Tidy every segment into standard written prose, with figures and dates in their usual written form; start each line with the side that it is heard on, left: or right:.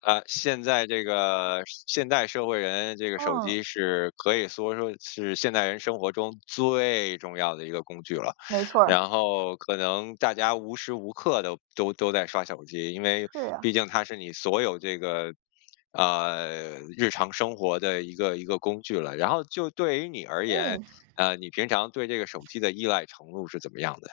left: 现在这个现代社会人，这个手
right: 嗯，
left: 机可以说是现代人生活中最重要的一个工具了。
right: 没错儿，
left: 然后可能大家无时无刻的都在刷手机，因为
right: 是
left: 毕
right: 呀，
left: 竟它是你所有这个日常生活的一个工具了。然后就对于你而言，
right: 嗯。
left: 你平常对这个手机的依赖程度是怎么样的？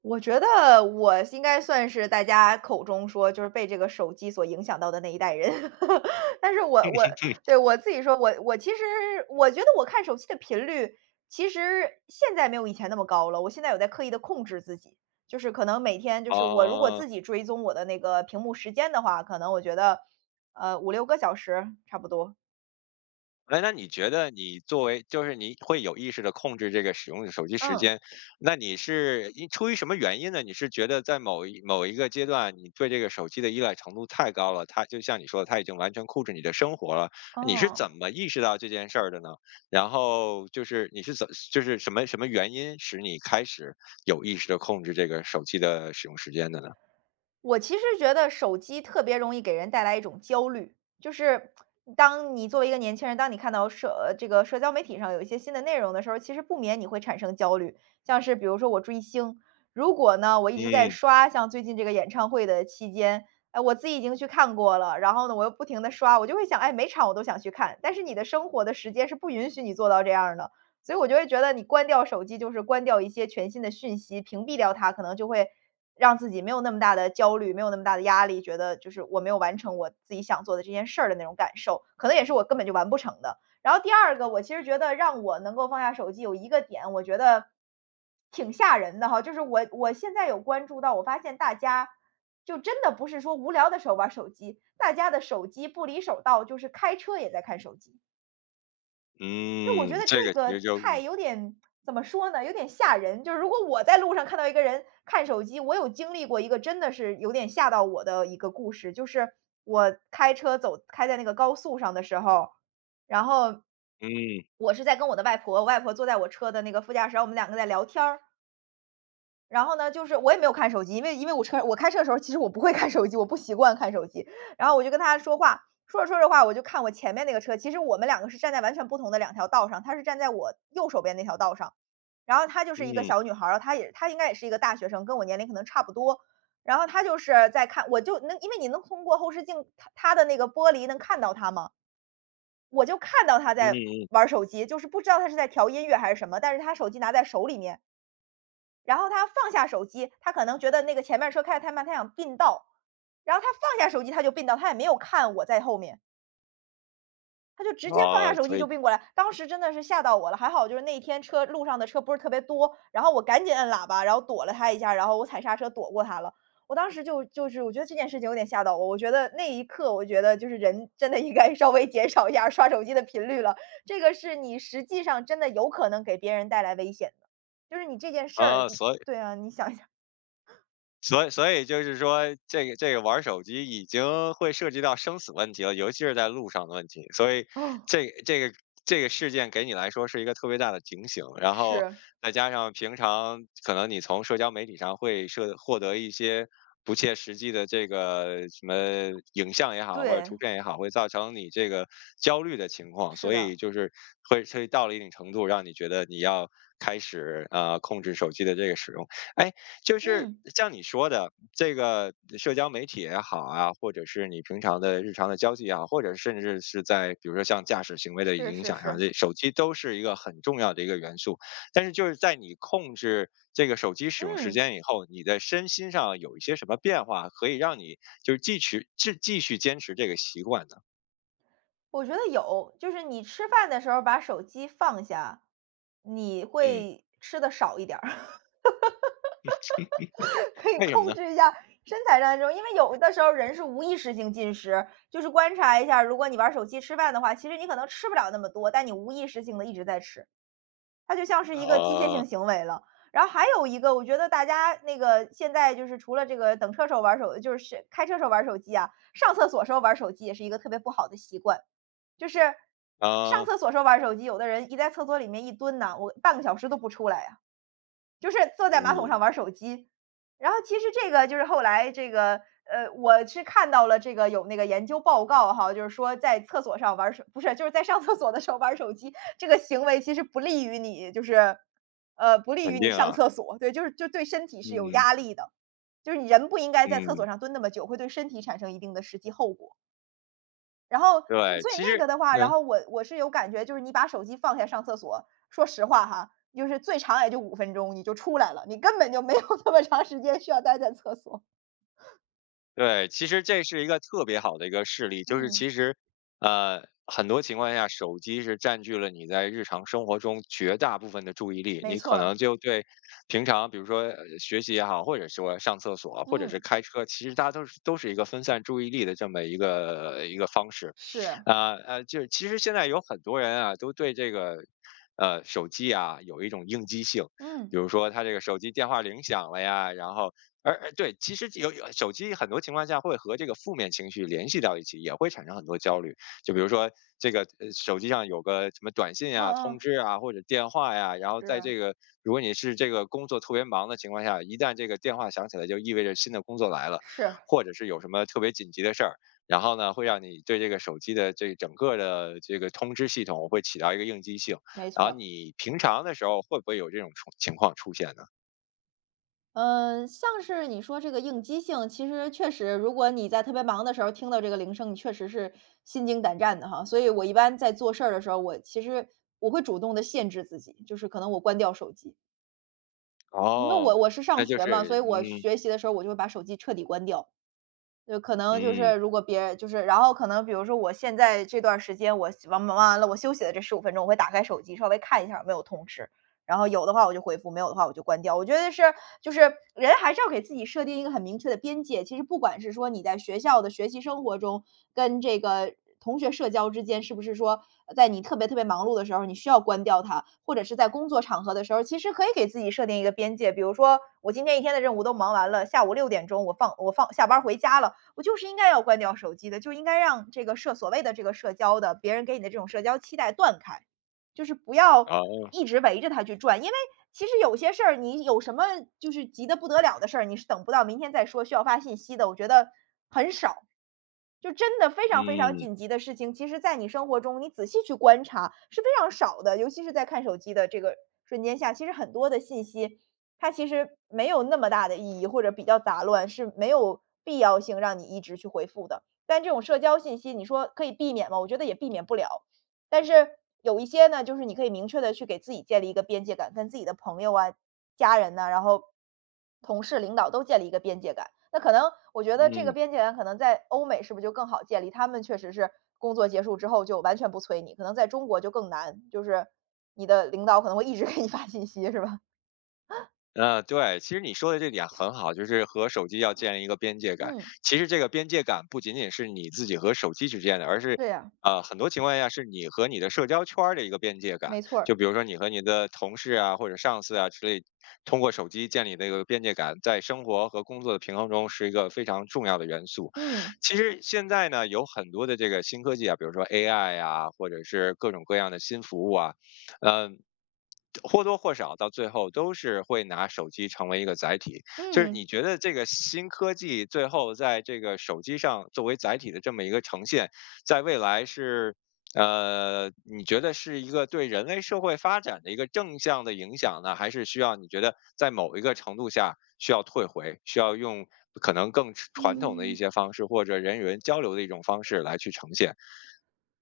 right: 我觉得我应该算是大家口中说就是被这个手机所影响到的那一代人。但是我对，我自己说，我其实我觉得我看手机的频率，其实现在没有以前那么高了，我现在有在刻意的控制自己。就是可能每天就是我如果
left: 啊、
right: 自己追踪我的那个屏幕时间的话，可能我觉得，五六个小时差不多。
left: 哎，那你觉得你作为就是你会有意识的控制这个使用手机时
right: 嗯，
left: 间，那你是因出于什么原因呢？你是觉得在某一个阶段，你对这个手机的依赖程度太高了，它就像你说的，它已经完全控制你的生活了，你是怎
right: 哦。
left: 么意识到这件事儿的呢？然后就是你是就是什么原因使你开始有意识的控制这个手机的使用时间的呢？
right: 我其实觉得手机特别容易给人带来一种焦虑，就是当你作为一个年轻人，当你看到这个社交媒体上有一些新的内容的时候，其实不免你会产生焦虑。像是比如说我追星，如果呢我一直在
left: 嗯，
right: 刷，像最近这个演唱会的期间，哎，我自己已经去看过了，然后呢我又不停的刷，我就会想，哎，每场我都想去看，但是你的生活的时间是不允许你做到这样儿的。所以我就会觉得你关掉手机就是关掉一些全新的讯息，屏蔽掉它，可能就会让自己没有那么大的焦虑，没有那么大的压力，觉得就是我没有完成我自己想做的这件事儿的那种感受，可能也是我根本就完不成的。然后第二个，我其实觉得让我能够放下手机有一个点，我觉得挺吓人的哈，就是我现在有关注到，我发现大家就真的不是说无聊的时候玩手机，大家的手机不离手到就是开车也在看手机。就我觉
left: 嗯，
right: 得
left: 这
right: 这
left: 个其
right: 个
left: 实就
right: 太有点怎么说呢，有点吓人。就是如果我在路上看到一个人看手机，我有经历过一个真的是有点吓到我的一个故事，就是我开车走开在那个高速上的时候，然后
left: 嗯，
right: 我是在跟我的外婆，我外婆坐在我车的那个副驾驶，然后我们两个在聊天儿。然后呢，就是我也没有看手机，因为我开车的时候，其实我不会看手机，我不习惯看手机。然后我就跟他说话，说着说着话，我就看我前面那个车，其实我们两个是站在完全不同的两条道上，他是站在我右手边那条道上，然后她就是一个
left: 嗯，
right: 小女孩儿，然后她应该也是一个大学生，跟我年龄可能差不多。然后她就是在看，我就能因为你能通过后视镜，她的那个玻璃能看到她吗？我就看到她
left: 嗯，
right: 在
left: 嗯，
right: 玩儿手机，就是不知道她是在调音乐还是什么，但是她手机拿在手里面。然后他放下手机，他可能觉得那个前面车开得太慢，他想并道，然后他放下手机他就并道，他也没有看我在后面，他就直接放
left: 哦，
right: 下手
left: 所
right: 机就
left: 以
right: 并过来。当时真的是吓到我了，还好就是那一天车路上的车不是特别多，然后我赶紧摁喇叭，然后躲了他一下，然后我踩刹车躲过他了。我当时就是我觉得这件事情有点吓到我，我觉得那一刻我觉得就是人真的应该稍微减少一下刷手机的频率了，这个是你实际上真的有可能给别人带来危险的，就是你这件事儿，
left: 啊，所以
right: 对啊，你想一下。
left: 所以所以就是说，这个玩手机已经会涉及到生死问题了，尤其是在路上的问题。所以
right: 哦，
left: 这个这个这个事件给你来说是一个特别大的警醒，然后
right: 是，
left: 再加上平常可能你从社交媒体上会摄获得一些不切实际的这个什么影像也好，或者图
right: 对，
left: 片也好，会造成你这个焦虑的情况，
right: 是
left: 所
right: 的，
left: 以就是会到了一定程度，让你觉得你要开始控制手机的这个使用。哎，就是
right: 嗯。
left: 像你说的，这个社交媒体也好啊，或者是你平常的日常的交际也好，或者甚至是在比如说像驾驶行为的
right: 是
left: 影
right: 是
left: 响上，
right: 是，
left: 这手机都是一个很重要的一个元素。但是就是在你控制这个手机使用时
right: 嗯，
left: 间以后，你的身心上有一些什么变化，可以让你就是继续坚持这个习惯呢？
right: 我觉得有，就是你吃饭的时候把手机放下，你
left: 嗯，
right: 会吃的少一点儿，可以
left: 为什么
right: 控
left: 呢？
right: 制一下身材上的这种。因为有的时候人是无意识性进食，就是观察一下，如果你玩手机吃饭的话，其实你可能吃不了那么多，但你无意识性的一直在吃。它就像是一个机械
left: 啊
right: 性行为了。然后还有一个，我觉得大家那个现在就是除了这个等车时候玩儿手就是开车时候玩儿手机啊，上厕所时候玩儿手机也是一个特别不好的习惯。就是上
left: 啊，
right: 厕所时候玩儿手机，有的人一在厕所里面一蹲呐，我半个小时都不出来呀。就是坐在马桶
left: 嗯，
right: 上玩手机。然后其实这个就是后来这个，我是看到了这个有那个研究报告哈，就是说在厕所上玩手不是，就是在上厕所的时候玩手机，这个行为其实不利于你就是，不利
left: 肯
right: 于你
left: 定
right: 上
left: 啊，
right: 厕所，对，就对身体是有
left: 嗯
right: 压力的。就是你人不应该在厕
left: 嗯，
right: 所上蹲那么久，会对身体产生一定的实际后果。然后
left: 对，
right: 所以
left: 其
right: 那
left: 实
right: 个的话，然
left: 嗯。
right: 后我是有感觉，就是你把手机放下上厕所，说实话哈，就是最长也就五分钟你就出来了，你根本就没有 那么长时间需要待在厕所。
left: 对，其实这是一个特别好的一个事例，就是
right: 嗯，
left: 其实很多情况下，手机是占据了你在日常生活中绝大部分的注意力，
right: 没
left: 你
right: 错
left: 可
right: 儿，
left: 能就对平常比如说学习也好，或者说上厕所，或者是
right: 嗯，
left: 开车，其实大家都是一个分散注意力的这么一个方式。
right: 是，
left: 啊就是其实现在有很多人啊，都对这个手机啊有一种应激性，
right: 嗯，
left: 比如说他这个手机电话铃响了呀，然后对，其实有手机很多情况下会和这个负面情绪联系到一起，也会产生很多焦虑。就比如说这个手机上有个什么短信啊、
right: 嗯
left: 通
right: 嗯，
left: 知啊或者电话呀，然后在
right: 是，
left: 这个如果你是这个工作特别忙的情况下，一旦这个电话响起来，就意味着新的工作来了，
right: 是，
left: 或者是有什么特别紧急的事儿。然后呢，会让你对这个手机的这整个的这个通知系统会起到一个应激性。
right: 没
left: 然
right: 错
left: 后
right: 儿。
left: 你平常的时候会不会有这种出情况出现呢？
right: 嗯，像是你说这个应激性，其实确实，如果你在特别忙的时候听到这个铃声，你确实是心惊胆战的哈。所以我一般在做事儿的时候，我其实我会主动的限制自己，就是可能我关掉手机。因为
left: 哦，
right: 我是
left: 那
right: 上
left: 就
right: 学嘛，
left: 是
right: 所以我
left: 嗯
right: 学习的时候我就会把手机彻底关掉，就可能就
left: 嗯，
right: 是如果别人就是然后可能比如说我现在这段时间，我忙完了，我休息的这15分钟，我会打开手机稍微看一下有没有通知，然后有的话我就回复，没有的话我就关掉。我觉得是就是人还是要给自己设定一个很明确的边界，其实不管是说你在学校的学习生活中，跟这个同学社交之间，是不是说在你特别特别忙碌的时候，你需要关掉它，或者是在工作场合的时候，其实可以给自己设定一个边界。比如说我今天一天的任务都忙完了，下午6点钟我下班回家了，我就是应该要关掉手机的，就应该让这个所谓的这个社交的别人给你的这种社交期待断开，就是不要
left: 哦，
right: 一直围着他去转。因为其实有些事儿，你有什么就是急得不得了的事儿，你是等不到明天再说需要发信息的，我觉得很少。就真的非常非常
left: 嗯
right: 紧急的事情，其实在你生活中你仔细去观察是非常少的，尤其是在看手机的这个瞬间下，其实很多的信息它其实没有那么大的意义，或者比较杂乱，是没有必要性让你一直去回复的。但这种社交信息，你说可以避免吗？我觉得也避免不了。但是有一些呢，就是你可以明确的去给自己建立一个边界感，跟自己的朋友啊、家人呢，然后同事、领导都建立一个边界感。那可能我觉得这个
left: 嗯。
right: 边界感可能在欧美是不是就更好建立？他们确实是工作结束之后就完全不催你，可能在中国就更难，就是你的领导可能会一直给你发信息，是吧？
left: 对，其实你说的这点很好，就是和手机要建立一个边界感。
right: 嗯。
left: 其实这个边界感不仅仅是你自己和手机之间的，而是，
right: 对呀，
left: 很多情况下是你和你的社交圈儿的一个边界感。
right: 没错儿。
left: 就比如说你和你的同事啊，或者上司啊之类，通过手机建立的一个边界感，在生活和工作的平衡中是一个非常重要的元素。
right: 嗯，
left: 其实现在呢，有很多的这个新科技啊，比如说 AI 啊，或者是各种各样的新服务啊，或多或少到最后都是会拿手机成为一个载体。就是你
right: 嗯。
left: 觉得这个新科技最后在这个手机上作为载体的这么一个呈现，在未来是，你觉得是一个对人类社会发展的一个正向的影响呢？还是需要你觉得在某一个程度下需要退回，需要用可能更传统的一
right: 嗯。
left: 些方式或者人与人交流的一种方式来去呈现？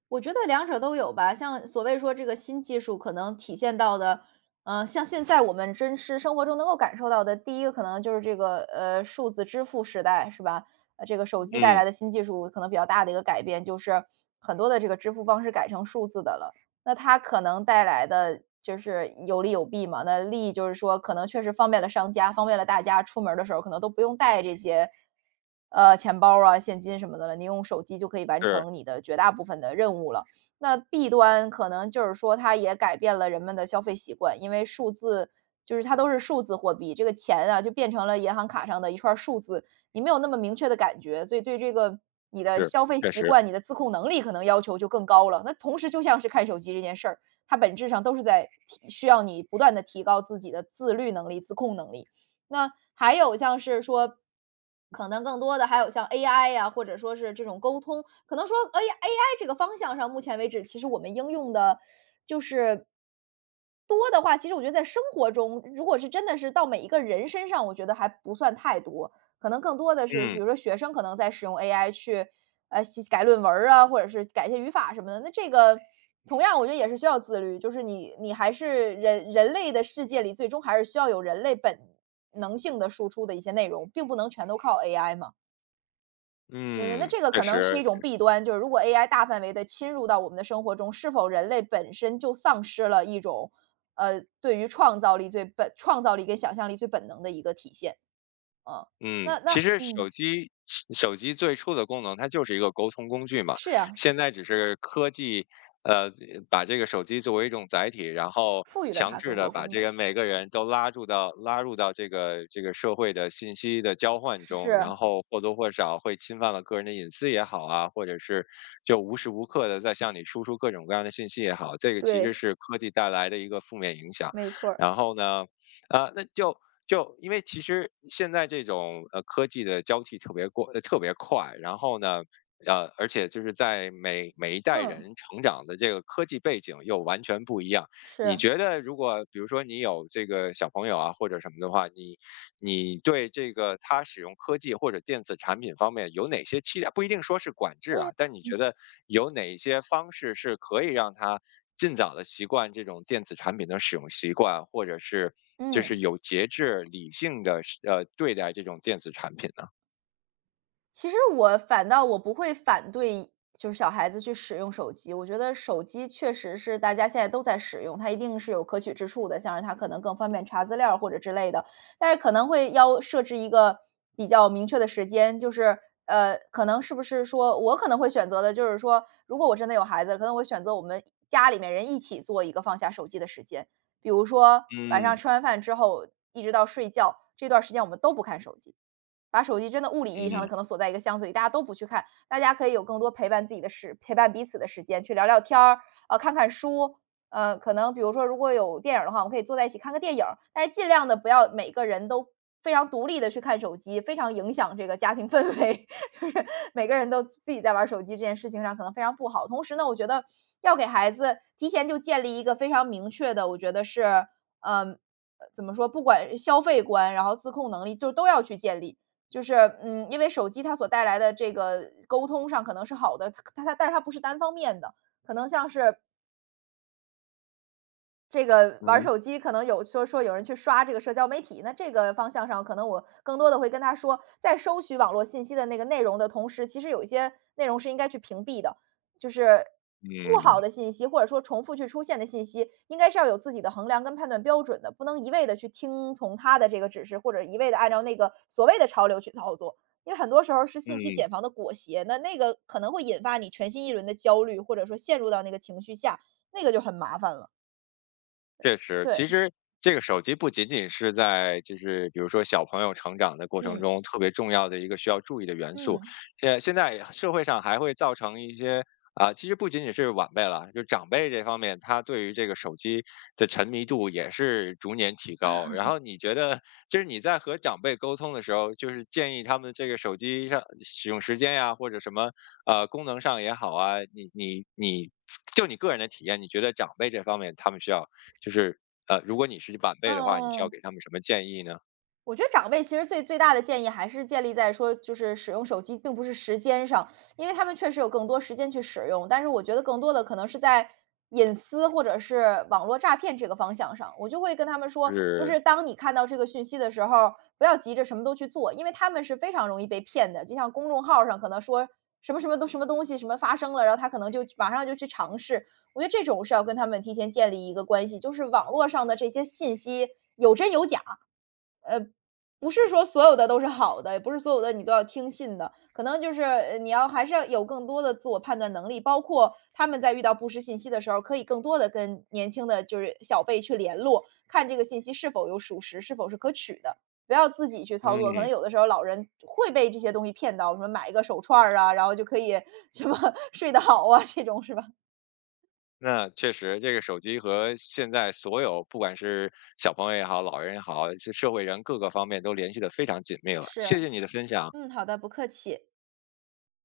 right: 我觉得两者都有吧，像所谓说这个新技术可能体现到的，像现在我们真实生活中能够感受到的，第一个可能就是这个数字支付时代，是吧？这个手机带
left: 嗯。
right: 来的新技术可能比较大的一个改变，就是很多的这个支付方式改成数字的了。那它可能带来的就是有利有弊嘛。那利益就是说，可能确实方便了商家，方便了大家出门儿的时候可能都不用带这些，钱包啊、现金什么的了，你用手机就可以完
left: 嗯，是
right: 成你的绝大部分的任务了。那弊端可能就是说，它也改变了人们的消费习惯，因为数字就是它都是数字货币，这个钱啊就变成了银行卡上的一串儿数字，你没有那么明确的感觉，所以对这个你的
left: 是，
right: 消费
left: 确
right: 习
left: 实，
right: 惯、你的自控能力可能要求就更高了。那同时就像是看手机这件事儿，它本质上都是在提需要你不断的提高自己的自律能力、自控能力。那还有像是说，可能更多的还有像 AI 呀，或者说是这种沟通，可能说 AI 这个方向上，目前为止其实我们应用的就是多的话，其实我觉得在生活中，如果是真的是到每一个人身上，我觉得还不算太多。可能更多的是，
left: 嗯
right: 比如说学生可能在使用 AI 去，写改论文儿啊，或者是改一些语法什么的。那这个同样我觉得也是需要自律，就是你还是人类的世界里，最终还是需要有人类本能性的输出的一些内容，并不能全都靠 AI 嘛。嗯，那
left: 嗯，
right: 这个
left: 确
right: 可能是
left: 实。
right: 一种弊端，就是如果 AI 大范围的侵入到我们的生活中，是否人类本身就丧失了一种，对于创造力创造力跟想象力最本能的一个体现啊。
left: 嗯，
right: 那
left: 其
right: 那
left: 实手
right: 嗯，
left: 机手机最初的功能，它就是一个沟通工具嘛。
right: 是呀。
left: 现在只是科技，呃，把这个手机作为一种载体，然后
right: 赋予了
left: 强
right: 它
left: 制
right: 更
left: 的
right: 多
left: 把
right: 功
left: 这
right: 能。
left: 个每个人都拉入到这个社会的信息的交换中，然
right: 是，
left: 后或多或少会侵犯了个人的隐私也好啊，或者是就无时无刻的在向你输出各种各样的信息也好，这个其实
right: 对，
left: 是科技带来的一个负面影响。
right: 没错儿
left: 然后呢，啊，那就就因为其实现在这种科技的交替特别特别快，然后呢，而且就是在每一代
right: 嗯，
left: 人成长的这个科技背景又完全不一样。你
right: 是，
left: 觉得如果比如说你有这个小朋友啊或者什么的话，你你对这个它使用科技或者电子产品方面有哪些期待？不一定说是管制啊，
right: 嗯
left: 但你觉得有哪一些方式是可以让它尽早的习惯这种电子产品的使用习惯，或者是就是
right: 嗯。
left: 有节制、理性的对待这种电子产品呢？
right: 其实我反倒我不会反对，就是小孩子去使用手机。我觉得手机确实是大家现在都在使用，它一定是有可取之处的，像是它可能更方便查资料或者之类的。但是可能会要设置一个比较明确的时间，就是可能是不是说我可能会选择的，就是说，如果我真的有孩子，可能我选择我们家里面人一起做一个放下手机的时间，比如说晚上
left: 嗯
right: 吃完饭之后一直到睡觉这段时间，我们都不看手机。把手机真的物理意义上的
left: 嗯
right: 可能锁在一个箱子里，大家都不去看，大家可以有更多陪伴彼此的时间，去聊聊天儿，看看书，可能比如说如果有电影的话，我们可以坐在一起看个电影但是尽量的不要每个人都非常独立的去看手机，非常影响这个家庭氛围，就是每个人都自己在玩手机这件事情上可能非常不好。同时呢，我觉得要给孩子提前就建立一个非常明确的，我觉得是，嗯、呃，怎么说，不管消费观，然后自控能力，就都要去建立。就是，因为手机它所带来的这个沟通上可能是好的，它但是它不是单方面的，可能像是这个玩儿
left: 嗯
right: 手机可能有说有人去刷这个社交媒体，那这个方向上，可能我更多的会跟他说，在收取网络信息的那个内容的同时，其实有一些内容是应该去屏蔽的，就是不好
left: 嗯
right: 的信息或者说重复去出现的信息，应该是要有自己的衡量跟判断标准的，不能一味的去听从他的这个指示，或者一味的按照那个所谓的潮流去操作。因为很多时候是信息
left: 嗯。
right: 茧房的裹挟，那那个可能会引发你全新一轮的焦虑，或者说陷入到那个情绪下，那个就很麻烦了。
left: 确实，
right: 对，
left: 其实这个手机不仅仅是在就是比如说小朋友成长的过程
right: 嗯，
left: 中特别重要的一个需要注意的元
right: 嗯，嗯
left: 素，
right: 嗯
left: 现在社会上还会造成一些啊、其实不仅仅是晚辈了，就长辈这方面，他对于这个手机的沉迷度也是逐年提高。然后你觉得，就是你在和长辈沟通的时候，就是建议他们这个手机上使用时间呀，或者什么功能上也好啊，你就你个人的体验，你觉得长辈这方面他们需要就是如果你是晚
right: 哦
left: 辈
right: 哦
left: 的话，你需要
right: 哦。
left: 给他们什么建议呢？
right: 我觉得长辈其实最最大的建议还是建立在说，就是使用手机并不是时间上，因为他们确实有更多时间去使用，但是我觉得更多的可能是在隐私或者是网络诈骗这个方向上，我就会跟他们
left: 就
right: 说，就
left: 是
right: 是当你看到这个讯息的时候，不要急着什么都去做，因为他们是非常容易被骗的。就像公众号上可能说什么什么都什么东西什么发生了，然后他可能就马上就去尝试。我觉得这种是要跟他们提前建立一个关系，就是网络上的这些信息有真有假，呃，不是说所有的都是好的，也不是所有的你都要听信的，可能就是，你要还是要有更多的自我判断能力，包括他们在遇到不实信息的时候，可以更多的跟年轻的就是小辈去联络，看这个信息是否有属实，是否是可取的，不要自己去操作。可能
left: 嗯，
right: 有的时候老人会被这些东西骗到，什么买一个手串儿啊，然后就可以什么 睡得好啊，这种是吧？
left: 那确实，这个手机和现在所有不管是小朋友也好，老人也好，是社会人各个方面都联系的非常紧密了。
right: 是。
left: 谢谢你的分享。
right: 嗯，好的，不客气。